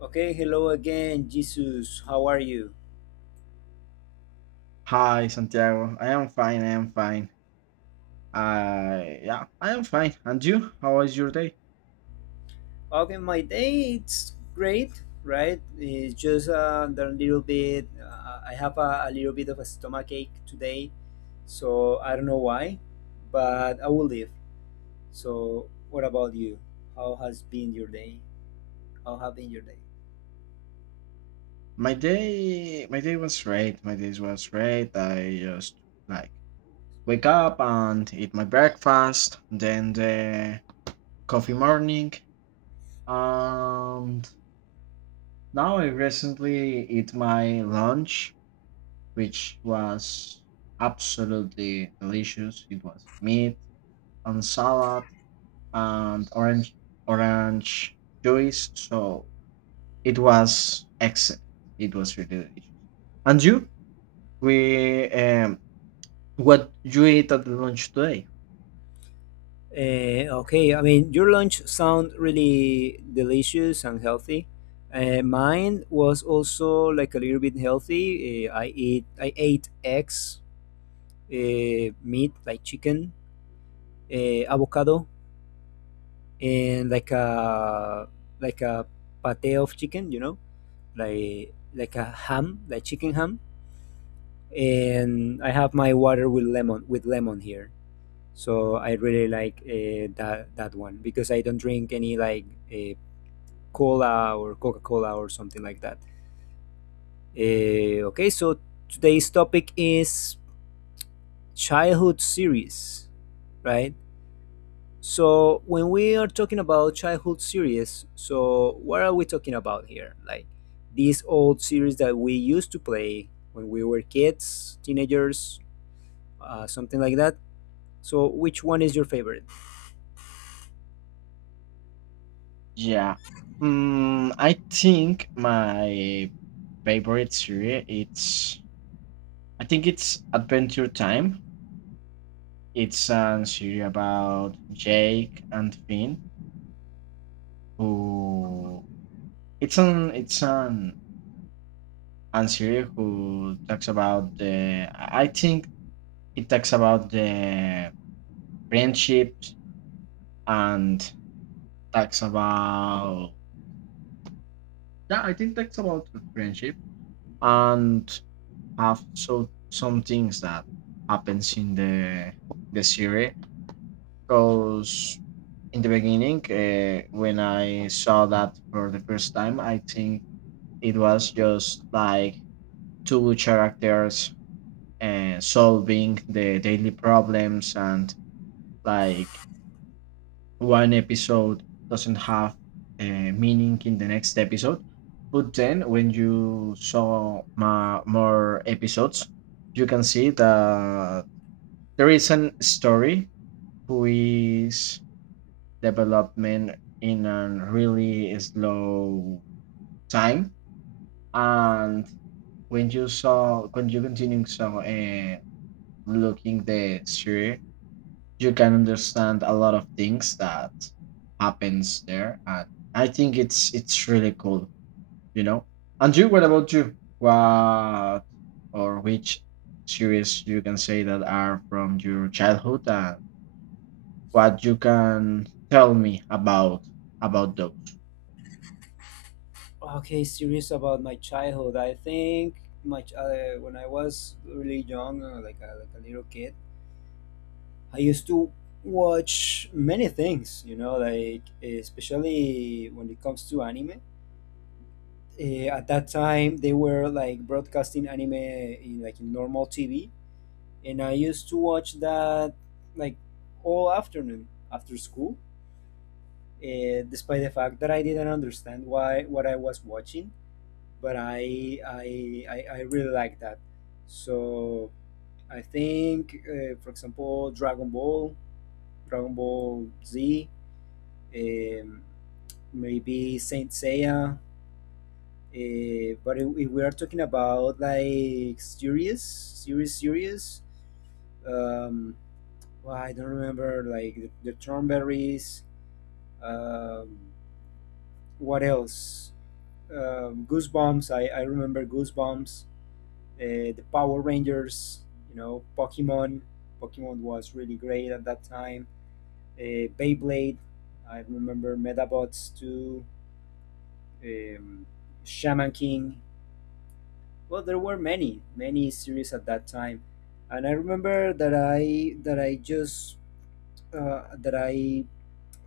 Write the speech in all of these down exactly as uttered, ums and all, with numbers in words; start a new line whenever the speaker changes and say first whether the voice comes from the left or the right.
left: Okay, hello again, Jesus. How are you?
right: Hi, Santiago. I am fine. I am fine. I Yeah, I am fine. And you? How was your day?
left: Okay, my day it's great, right? It's just uh, a little bit. Uh, I have a, a little bit of a stomach ache today, so I don't know why, but I will live. So, what about you? How has been your day? How have been your day?
right: My day, my day was great. My day was great. I just like wake up and eat my breakfast, then the coffee morning, and now I recently eat my lunch, which was absolutely delicious. It was meat and salad and orange orange juice. So it was excellent. It was really delicious. And you, we um, what you ate at the lunch today?
left: Uh, okay, I mean, your lunch sound really delicious and healthy. Uh, mine was also like a little bit healthy. Uh, I eat, I ate eggs, uh, meat like chicken, uh, avocado, and like a like a pate of chicken, you know, like like a ham, like chicken ham. And I have my water with lemon with lemon here. So I really like uh, that that one because I don't drink any like uh, cola or Coca Cola or something like that. Eh, okay, so today's topic is childhood series, right? So when we are talking about childhood series, so what are we talking about here? Like these old series that we used to play when we were kids, teenagers, uh, something like that. So which one is your favorite?
right: Yeah, mm, I think my favorite series, it's I think it's Adventure Time. It's a series about Jake and Finn who it's an it's an and series who talks about the, I I think it talks about the friendships and talks about, yeah, I think talks about the friendship and have so some things that happens in the the series. Because in the beginning, uh, when I saw that for the first time, I think it was just like two characters, uh, solving the daily problems, and like one episode doesn't have a meaning in the next episode. But then when you saw ma- more episodes, you can see that there is an story who is development in a really slow time. And when you saw, when you continue, so uh, looking the series, you can understand a lot of things that happens there. And i think it's it's really cool, you know and you, what about you, what or which series you can say that are from your childhood, and what you can tell me about about those?
left: Okay, series about my childhood. I think my ch- uh, when I was really young, uh, like a, like a little kid. I used to watch many things, you know, like especially when it comes to anime. Uh, at that time, they were like broadcasting anime in like in normal T V, and I used to watch that like all afternoon after school. Uh, despite the fact that I didn't understand why what I was watching, but I I I, I really like that. So I think, uh, for example, Dragon Ball, Dragon Ball Z, um, maybe Saint Seiya. Uh, but if, if we are talking about like serious, serious, serious, um, well, I don't remember like the, the Thornberries. Um, what else? Um, Goosebumps. I, I remember Goosebumps. Uh, The Power Rangers. You know, Pokemon. Pokemon was really great at that time. Uh, Beyblade. I remember Metabots too. um, Shaman King. Well, there were many, many series at that time, and I remember that I that I just uh, that I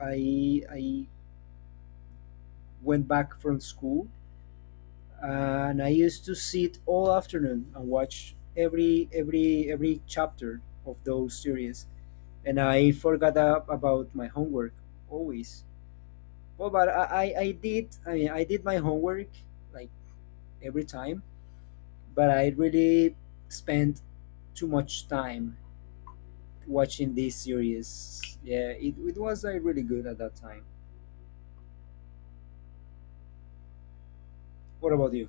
left: I I went back from school, and I used to sit all afternoon and watch every every every chapter of those series, and I forgot a- about my homework always. Well, but I I, I did I mean I did my homework like every time, but I really spent too much time watching these series. Yeah, it, it was uh, really good at that time. What about you?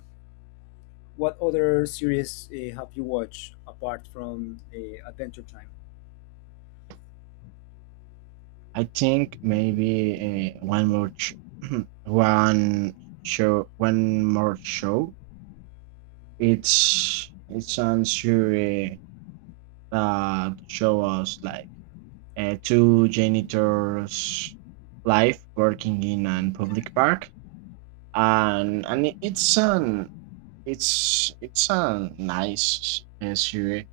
left: What other series uh, have you watched apart from uh, Adventure Time?
right: I think maybe, uh, one more ch- one show one more show. It's it's on series, uh, show us like, uh, two janitors' life working in an public park. And and it- it's an it's it's a nice, uh, series,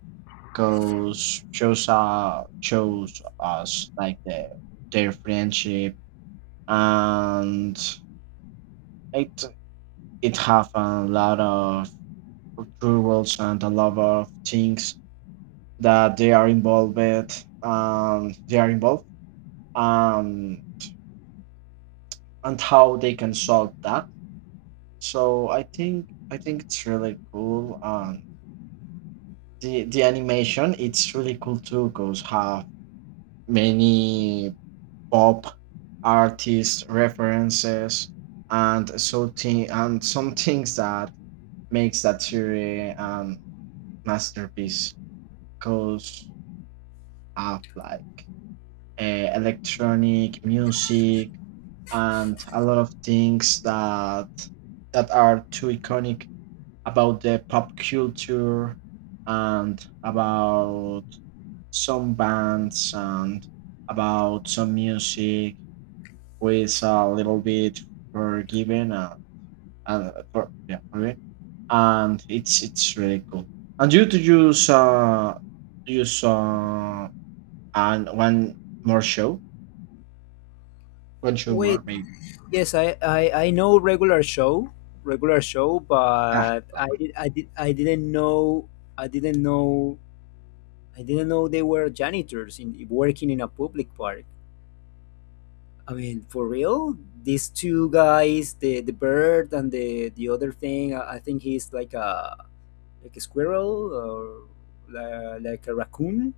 right: because shows uh shows us like the their friendship. And it it have a lot of rules and a lot of things that they are involved with, um they are involved, um, and how they can solve that. So I think I think it's really cool. Um, the the animation it's really cool too, cause have many pop artist references and so thi- and some things that makes that series um masterpiece. Cause have like, uh, electronic music and a lot of things that that are too iconic about the pop culture and about some bands and about some music with a little bit forgiven, uh, and for, yeah, okay, and it's it's really cool. And you, to use uh use uh and one more show, one show more
left: Wait,
right: maybe.
left: yes, I, I, I know regular show, regular show,
right: Ah,
left: but I did I did I didn't know I didn't know I didn't know they were janitors in working in a public park. I mean, for real, these two guys, the the bird and the the other thing, I I think he's like a like a squirrel or li- like a raccoon,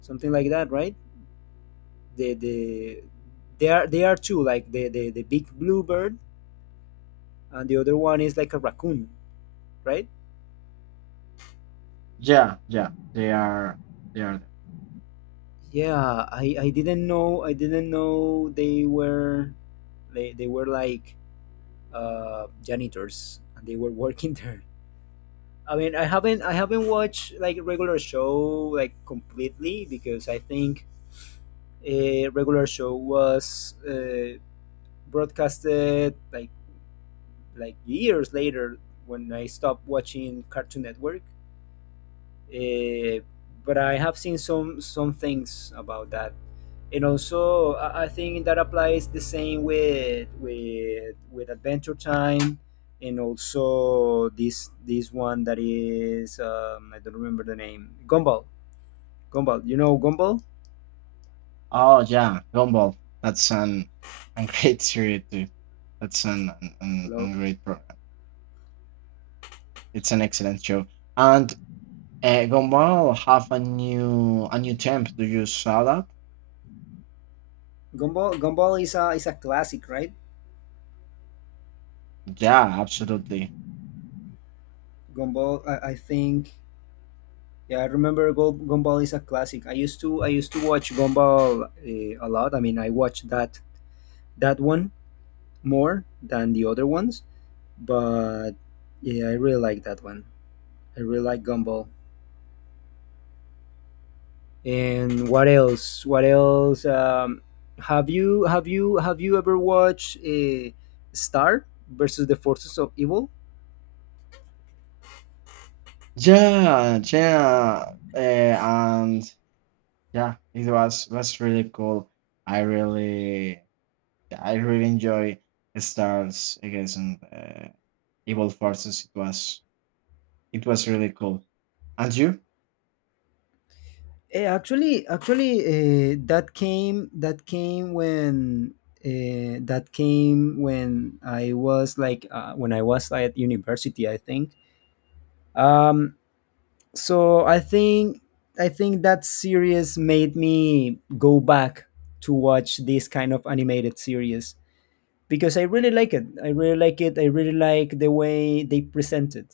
left: something like that, right? The the they are they are two, like the the the big blue bird and the other one is like a raccoon, right?
right: yeah, yeah, they are, they are there.
left: Yeah, I I didn't know I didn't know they were they they were like uh janitors and they were working there. I mean, I haven't I haven't watched like a regular show like completely because I think a regular show was uh, broadcasted like like years later when I stopped watching Cartoon Network. Uh, but I have seen some some things about that, and also I I think that applies the same with with with Adventure Time, and also this this one that is um, I don't remember the name Gumball. Gumball, you know Gumball?
right: Oh, yeah, Gumball. That's an, a great series too. That's an, an, an an
left: Hello,
right: great program. It's an excellent show. And, uh, Gumball have a new a new temp. Do you saw that?
left: Gumball. Gumball is a is a classic, right?
right: Yeah, absolutely.
left: Gumball, I, I think. Yeah, I remember Gu- Gumball is a classic. I used to I used to watch Gumball uh, a lot. I mean, I watched that that one more than the other ones, but yeah, I really like that one. I really like Gumball. And what else? What else? Um, have you have you have you ever watched uh, Star versus the Forces of Evil?
right: Yeah, yeah, uh, and yeah, it was was really cool. I really, I really enjoy Stars against, uh, Evil Forces. It was, it was really cool. And you?
left: Eh, actually, actually, uh, that came that came when uh, that came when I was like uh, when I was at university, I think. Um, so i think I think that series made me go back to watch this kind of animated series because i really like it i really like it I really like the way they presented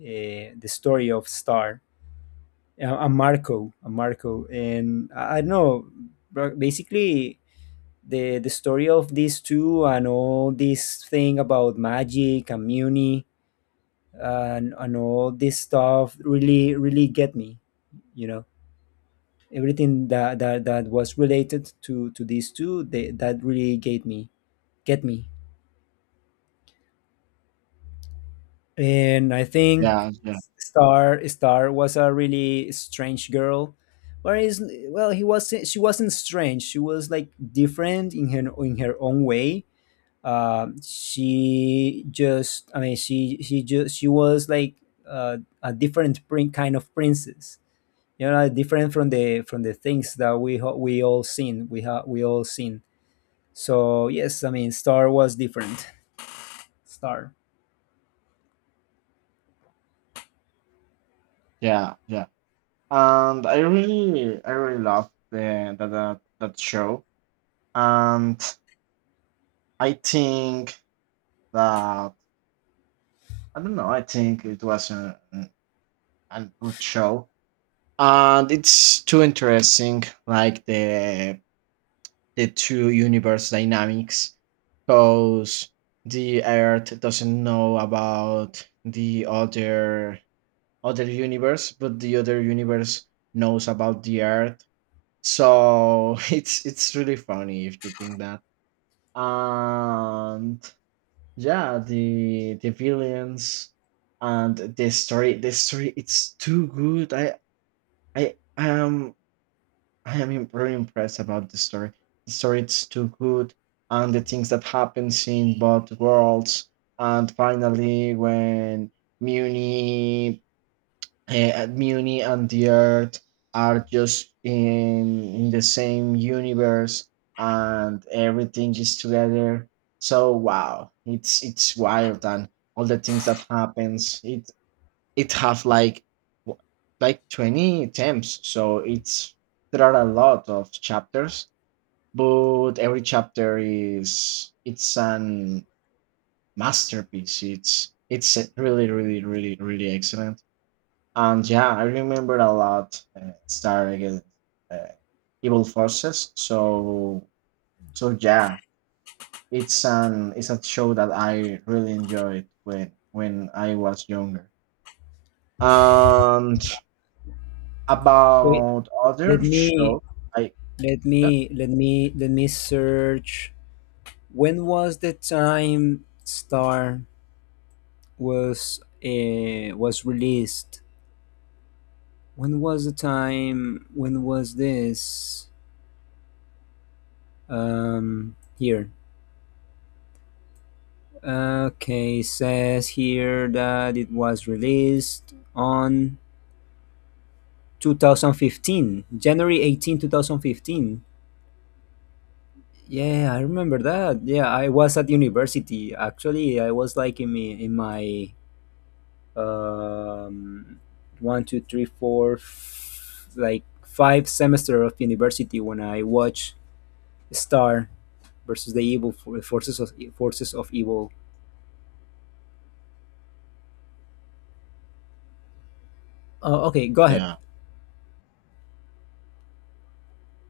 left: uh, the story of Star, uh, and marco and Marco, and i, I don't know, bro- basically the the story of these two and all this thing about magic and Muni and, and all this stuff really really get me, you know, everything that that, that was related to to these two they, that really gave me, get me. And I think
right: Yeah, yeah,
left: star Star was a really strange girl, whereas well he was she wasn't strange, she was like different in her in her own way. Um she just, i mean she she just she was like uh, a different prin- kind of princess, you know, like different from the from the things that we ho- we all seen, we have we all seen. So yes, I mean, Star was different. Star.
right: yeah, yeah. And I really, I really love the that that, that show. And I think that I don't know. I think it was a, a good show, and it's too interesting. Like the the two universe dynamics, because the Earth doesn't know about the other other universe, but the other universe knows about the Earth. So it's it's really funny if you think that. And yeah, the the villains and the story the story it's too good. I I I am I am im- really impressed about the story. The story it's too good, and the things that happens in both worlds. And finally when Muni uh, Muni and the Earth are just in in the same universe, and everything is together. So wow, it's it's wild, and all the things that happens. It it have like, w- like twenty attempts, so it's there are a lot of chapters, but every chapter is it's an masterpiece. It's it's really really really really excellent. And yeah, I remember a lot, uh, Star against, uh, Evil Forces. So so yeah, it's an it's a show that I really enjoyed when when I was younger. And
left: Wait,
right: about
left: let
right: other
left: me
right: shows. I
left: let
right: Yeah,
left: me let me let me search. When was the time Star was uh, was released? When was the time? When was this? Um, here. Okay, says here that it was released on twenty fifteen, January eighteenth, twenty fifteen. Yeah, I remember that. Yeah, I was at university. Actually, I was like in my in my um one, two, three, four, f- like five semester of university when I watched Star versus the evil for- forces of forces of evil. Uh, okay, go ahead.
right: yeah.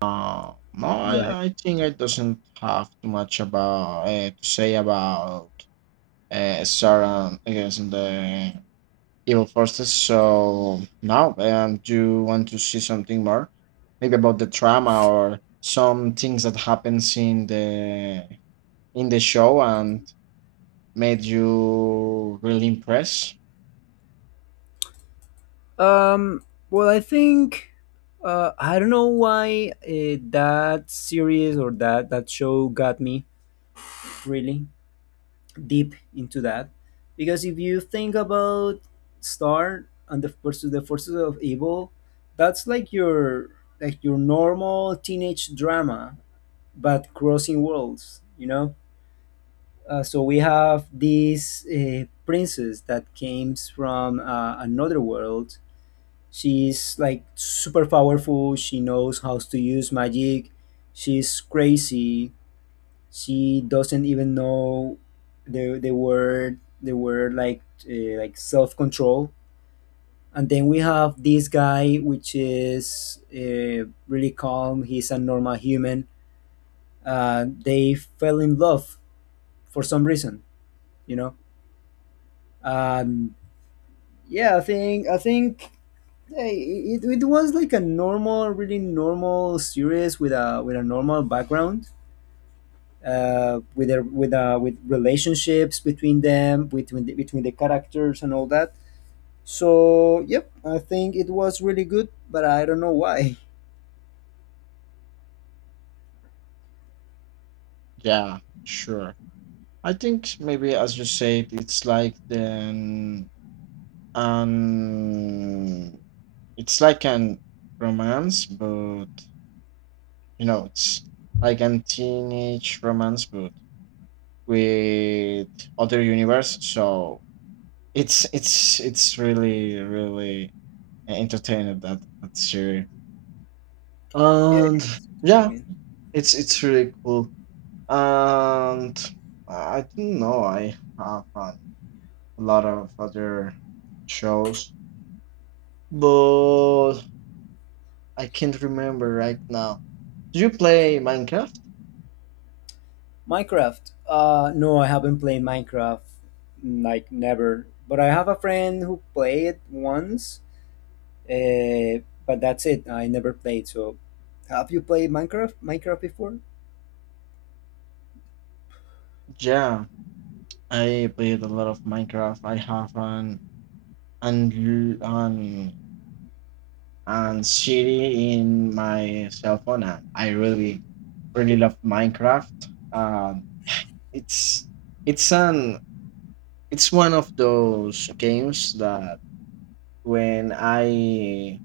right: Uh, no,
left: Go ahead.
right: I, I think I doesn't have too much about, uh, to say about, uh, Star and against the evil forces. So now, um, do you want to see something more? Maybe about the trauma or some things that happens in the in the show and made you really impressed.
left: Um. Well, I think uh, I don't know why uh, that series or that that show got me really deep into that, because if you think about Star and the forces the forces of evil, that's like your like your normal teenage drama, but crossing worlds, you know. Uh, so we have this uh, princess that came from uh, another world. She's like super powerful, she knows how to use magic, she's crazy, she doesn't even know the the word the word like uh, like self control. And then we have this guy which is uh, really calm, he's a normal human. Uh, they fell in love for some reason, you know. um, yeah, i think I think eh, it, it was like a normal, really normal series with a with a normal background, uh, with their with uh, with relationships between them, between the, between the characters and all that. So yep, I think it was really good, but I don't know why.
right: Yeah, sure. I think maybe as you said, it's like the, um, it's like an romance, but, you know, it's like a teenage romance, but with other universe. So it's it's it's really really entertaining that that series.
left: Yeah,
right: And
left: I
right: yeah,
left: mean
right: it's it's really cool. And I don't know. I have, uh, a lot of other shows, but I can't remember right now. Do you play Minecraft?
left: Minecraft. Uh, no, I haven't played Minecraft like never. But I have a friend who played once, uh, but that's it. I never played. So, have you played Minecraft Minecraft before?
right: Yeah, I played a lot of Minecraft. I have an and an and Siri in my cell phone. And I really, really love Minecraft. Um, it's it's an it's one of those games that when I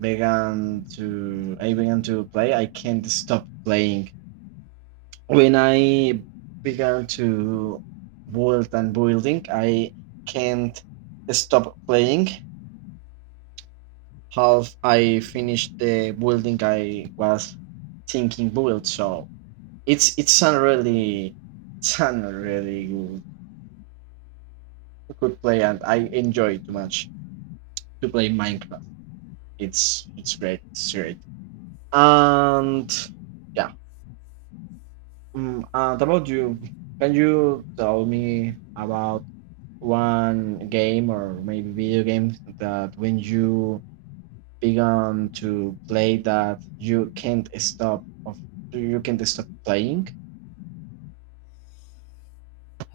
right: began to I began to play, I can't stop playing. When I began to build and building, I can't stop playing. Half I finished the building I was thinking build. So it's it's a really it's a really good, good play, and I enjoy too much to play Minecraft. It's it's great, it's great. And yeah, mm, and about you, can you tell me about one game or maybe video game that when you begun to play that you can't stop of you can't stop playing?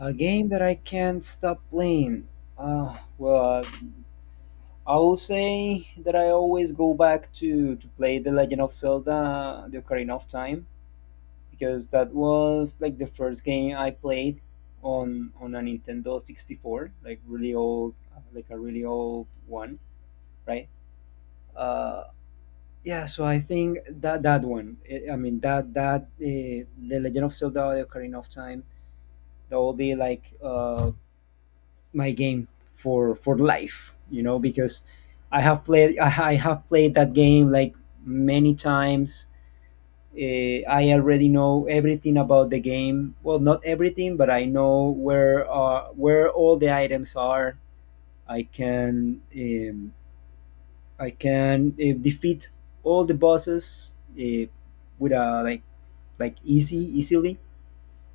left: A game that I can't stop playing. Ah, well, I will say that I always go back to to play The Legend of Zelda: The Ocarina of Time, because that was like the first game I played on on a Nintendo sixty-four, like really old, like a really old one, right? Uh, yeah, so I think that that one, eh, I mean that that uh, The Legend of Zelda: The Ocarina of Time, that will be like uh, my game for for life, you know, because i have played i ha- I have played that game like many times. uh, I already know everything about the game, well not everything, but I know where uh, where all the items are. i can um, I can uh, defeat all the bosses uh, with a like like easy easily,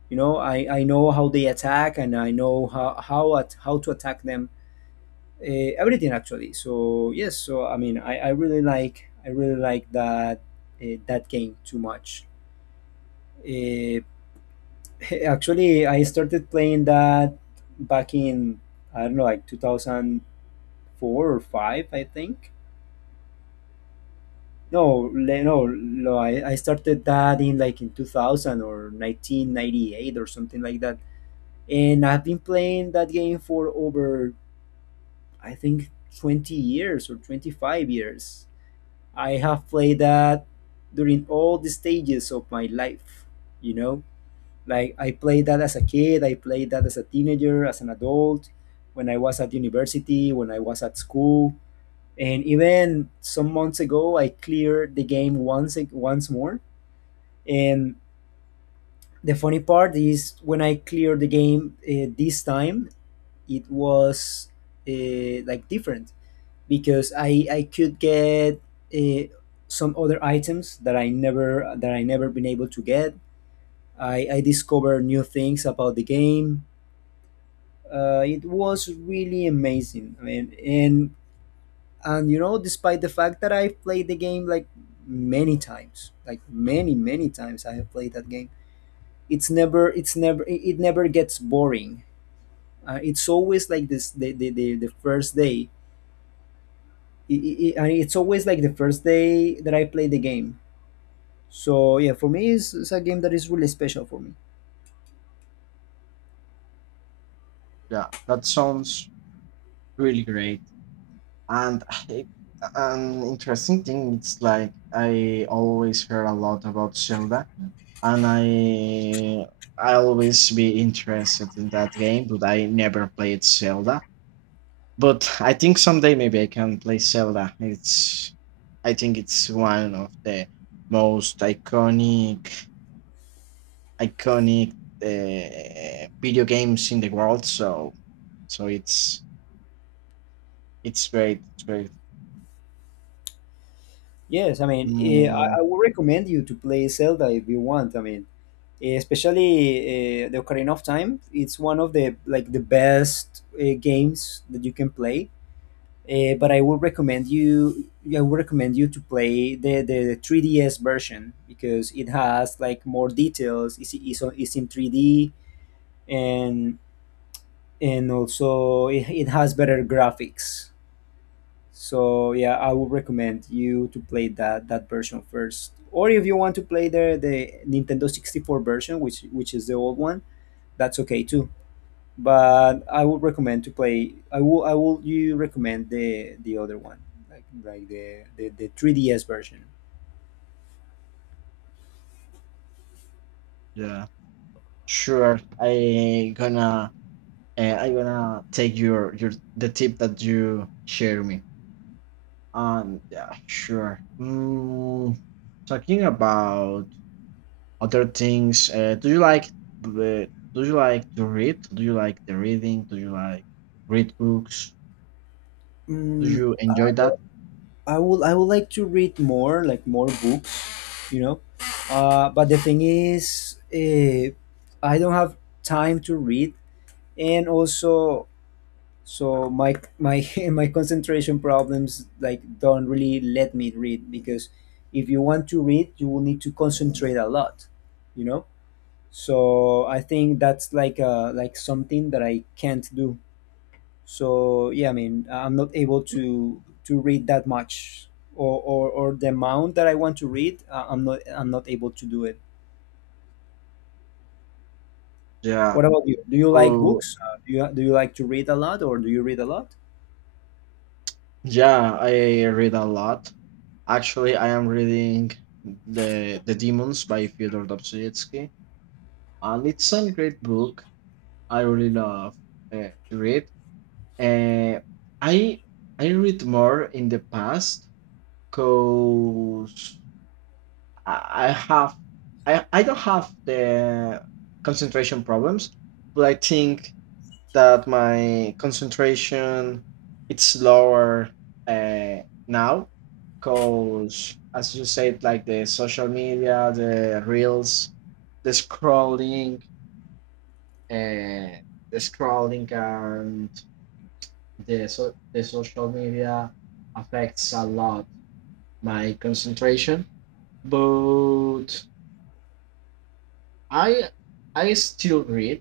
left: you know. I I know how they attack and I know how how at, how to attack them, uh, everything actually. So yes, so I mean, I, I really like I really like that uh, that game too much. Uh, Actually, I started playing that back in I don't know like two thousand four or five, I think. No, le- no, no. I, I started that in like in two thousand or nineteen ninety-eight or something like that. And I've been playing that game for over I think twenty years or twenty-five years. I have played that during all the stages of my life, you know? Like I played that as a kid, I played that as a teenager, as an adult, when I was at university, when I was at school, and even some months ago I cleared the game once once more. And the funny part is when I cleared the game uh, this time, it was uh, like different because I I could get uh, some other items that I never that I never been able to get. I I discovered new things about the game. Uh, it was really amazing. I mean, and and you know, despite the fact that I've played the game like many times, like many many times, I have played that game. It's never it's never it it never gets boring. Uh, it's always like this the the, the, the first day. It, it, it- and it's always like the first day that I play the game. So yeah, for me, it's, it's a game that is really special for me.
right: Yeah, that sounds really great. And I, an interesting thing, it's like I always heard a lot about Zelda, and I I always be interested in that game, but I never played Zelda. But I think someday maybe I can play Zelda. It's I think it's one of the most iconic iconic, uh, video games in the world. So so it's it's great. It's great.
left: Yes, I mean, eh,
right: Mm,
left: I, I would recommend you to play Zelda if you want. I mean, eh, especially uh, the Ocarina of Time. It's one of the like the best uh, games that you can play. Uh, but I would recommend you. Yeah, I would recommend you to play the, the three D S version because it has like more details. It's, it's, on- it's in three D, and and also it, it has better graphics. So yeah, I would recommend you to play that that version first. Or if you want to play the the Nintendo sixty-four version, which which is the old one, that's okay too. But I would recommend to play. I will I will you recommend the the other one, like like the the, the three D S version.
right: yeah, sure. I gonna uh, I gonna take your your the tip that you share me. Um, yeah, sure. Mm, talking about other things, uh, do you like the do you like to read? Do you like the reading? Do you like read books? Do
left: Mm,
right: you enjoy that?
left: I would I would like to read more, like more books, you know. Uh, but the thing is, uh, I don't have time to read, and also so my my my concentration problems like don't really let me read because if you want to read you will need to concentrate a lot, you know so I think that's like uh like something that I can't do. So yeah, I mean, I'm not able to to read that much, or or, or the amount that I want to read. uh, i'm not i'm not able to do it.
right: Yeah.
left: What about you? Do you like
right: Oh,
left: books? Uh, do you do you like to read a lot, or do you read a lot?
right: yeah, I read a lot. Actually, I am reading the The Demons by Fyodor Dostoevsky, and it's a great book. I really love, uh, to read. Uh, I I read more in the past because I, I have I, I don't have the concentration problems, but I think that my concentration it's lower, uh, now, because as you said, like the social media, the reels, the scrolling uh, the scrolling, and the so- the social media affects a lot my concentration, but i i still read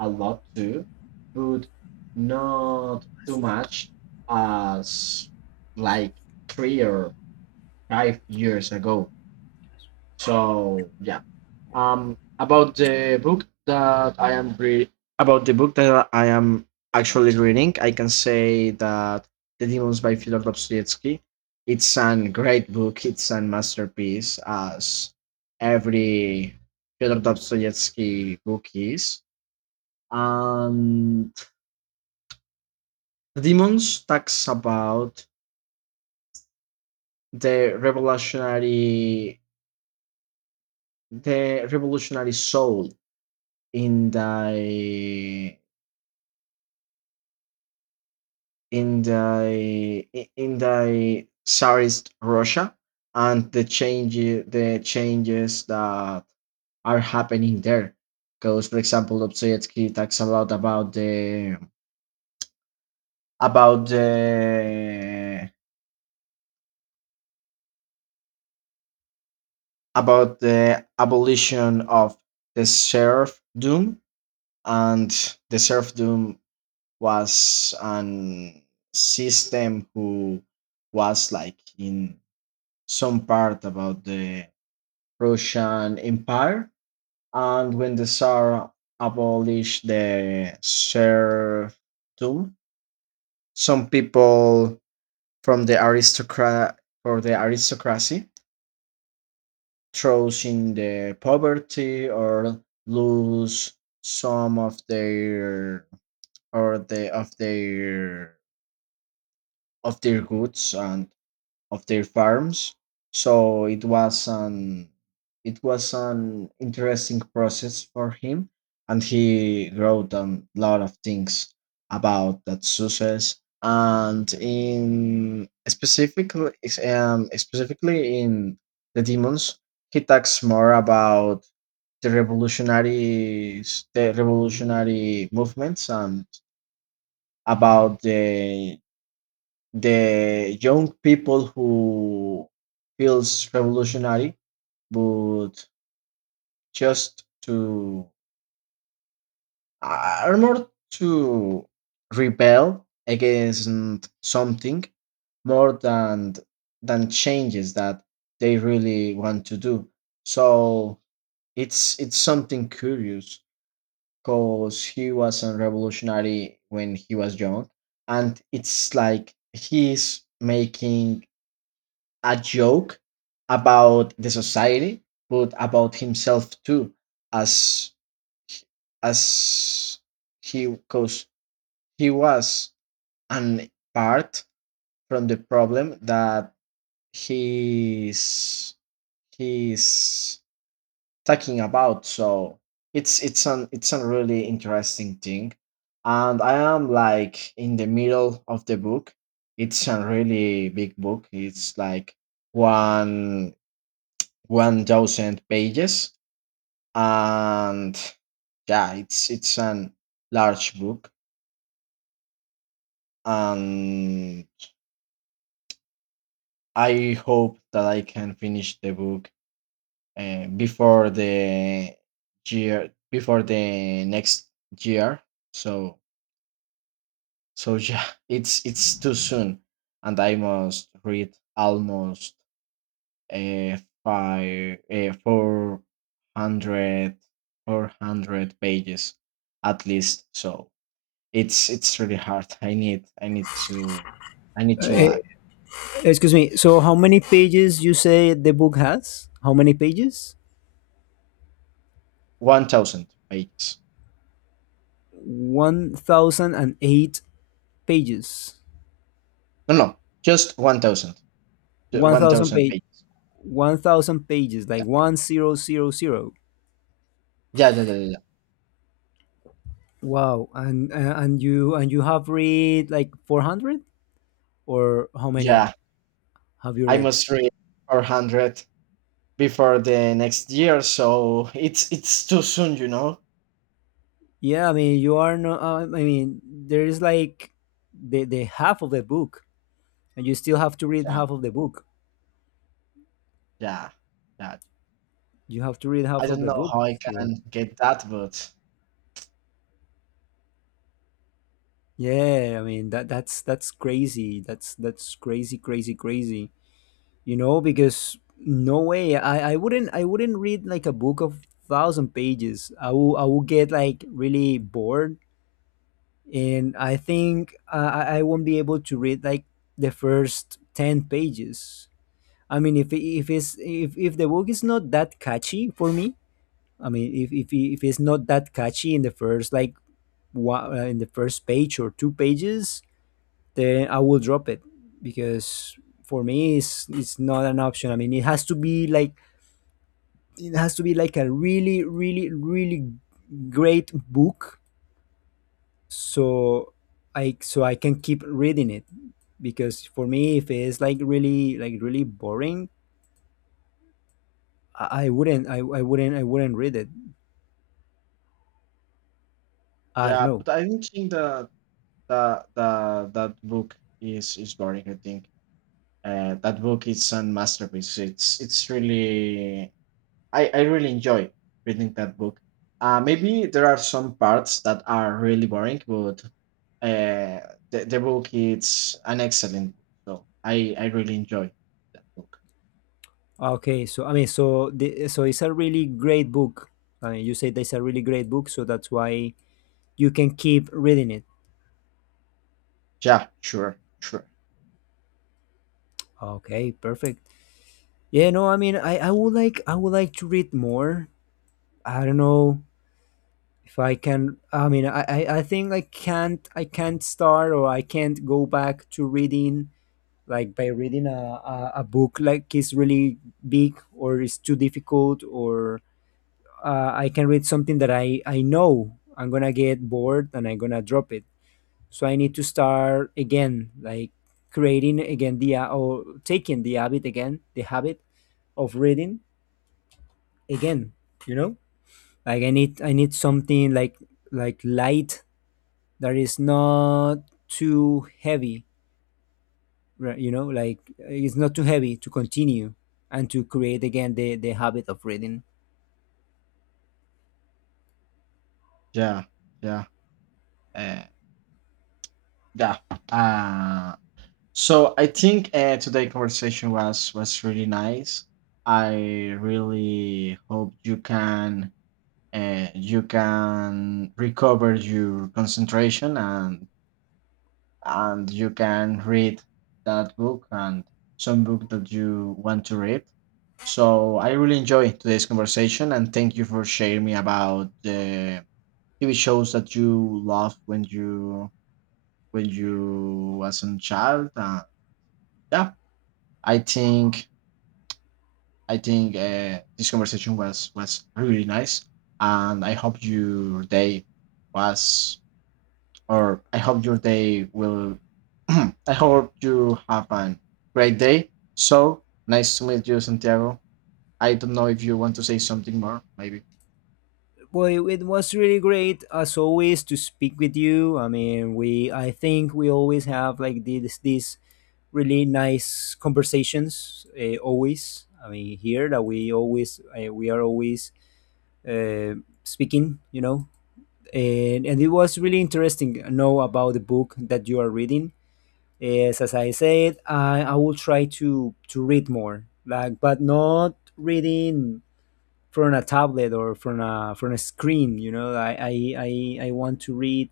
right: a lot too, but not too much as like three or five years ago. So yeah. Um, about the book that I am re- about the book that I am actually reading, I can say that The Demons by Fyodor Dostoevsky. It's an great book. It's a masterpiece, as every Fyodor Dostoevsky book is. And Demons talks about the revolutionary the revolutionary soul in the in the in the Tsarist Russia and the change the changes that are happening there. Because for example, Dostoevsky talks about about the about the about the abolition of the serfdom. And the serfdom was an system who was like in some part about the Russian Empire. And when the Tsar abolished the serfdom, some people from the aristocrat or the aristocracy throws in the poverty or lose some of their or the of their of their goods and of their farms. So it was an it was an interesting process for him, and he wrote a lot of things about that success. And in specifically, um, specifically, in the demons, he talks more about the revolutionaries, the revolutionary movements, and about the the young people who feels revolutionary, but just to are more to rebel against something, more than than changes that they really want to do. So it's it's something curious, because he was a revolutionary when he was young, and it's like he's making a joke about the society, but about himself too, as, as he, because he was an part from the problem that he's he's talking about. So it's it's an it's a really interesting thing, and I am like in the middle of the book. It's a really big book. It's like one 1000 pages. And yeah, it's it's an large book, and I hope that I can finish the book, uh, before the year, before the next year. So so yeah, it's it's too soon, and I must read almost, uh, five uh, four hundred, four hundred pages at least. So It's it's really hard. I need I need to I need to
left: Uh,
right: like
left: Excuse me. So, how many pages you say the book has? How many pages?
right: one thousand pages.
left: One thousand and eight pages.
right: No, no, just one thousand. Ju-
left: One thousand
right: one thousand
left: page.
right: pages.
left: One thousand pages,
right: Yeah.
left: like one zero zero zero.
right: Yeah, yeah, yeah, yeah. Yeah,
left: Wow. And uh, and you and you have read like four hundred, or how many
right: yeah,
left: have you
right: I
left: read?
right: must read four hundred before the next year, so it's it's too soon, you know.
left: Yeah, I mean you are no. Uh, I mean there is like the the half of the book, and you still have to read
right: Yeah,
left: half of the book.
right: yeah, yeah.
left: You have to read
right: I
left: half of
right: don't
left: the
right: know
left: book
right: how I
left: still.
right: can get that, but,
left: Yeah, I mean that that's that's crazy. That's that's crazy, crazy, crazy. You know, because no way. I I wouldn't I wouldn't read like a book of thousand pages. I will I will get like really bored, and I think I I I won't be able to read like the first ten pages. I mean, if if it's if if the book is not that catchy for me, I mean, if if if it's not that catchy in the first like one, in the first page or two pages, then I will drop it, because for me it's it's not an option. I mean, it has to be like it has to be like a really really really great book, so I so I can keep reading it. Because for me if it's like really like really boring, I, I wouldn't I, I wouldn't I wouldn't read it. I don't
right: yeah,
left: know.
right: but I don't think that that that that book is is boring. I think, Uh, that book is a masterpiece. It's it's really, I I really enjoy reading that book. Uh, maybe there are some parts that are really boring, but, uh, the the book is an excellent book. So I I really enjoy that book.
left: Okay, so I mean so the, so it's a really great book. I mean you say that's a really great book, so that's why you can keep reading it.
right: Yeah, sure, sure.
left: Okay, perfect. Yeah, no, I mean, I, I would like I would like to read more. I don't know if I can. I mean, I, I, I think I can't I can't start, or I can't go back to reading like by reading a, a, a book like is really big or is too difficult, or uh, I can read something that I I know I'm gonna get bored and I'm gonna drop it. So I need to start again, like creating again the uh, or taking the habit again, the habit of reading again, you know. Like i need I need something like like light, that is not too heavy, right? You know, like it's not too heavy to continue and to create again the the habit of reading.
right: Yeah, yeah, uh, yeah. Uh, so I think, uh, today conversation was was really nice. I really hope you can uh, you can recover your concentration, and and you can read that book and some book that you want to read. So I really enjoyed today's conversation and thank you for sharing me about the T V shows that you loved when you when you was a child. Uh, yeah, I think I think, uh, this conversation was was really nice, and I hope your day was, or I hope your day will. I hope you have a great day. So nice to meet you, Santiago. I don't know if you want to say something more. Maybe.
left: Well, it, was really great as always to speak with you. I mean, we I think we always have like this this really nice conversations. Uh, always I mean here that we always, uh, we are always uh, speaking, you know. And, and it was really interesting to know about the book that you are reading. Yes, as I said, i, I will try to to read more, like, but not reading from a tablet or from a from a screen, you know. i i i, I want to read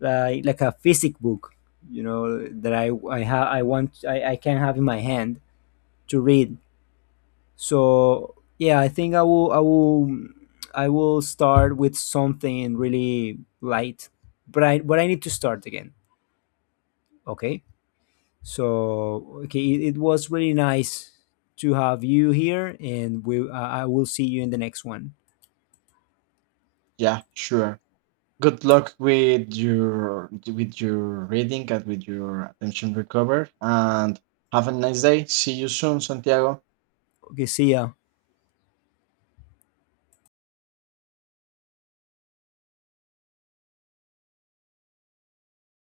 left: like like a physic book, you know, that I I have I want I, I can have in my hand to read. So yeah, I think i will i will I will start with something really light, but i but I need to start again. Okay, so okay, it, it was really nice to have you here, and we I I will see you in the next one.
right: Yeah, sure. Good luck with your with your reading and with your attention recovered, and have a nice day. See you soon, Santiago.
left: Okay, see ya.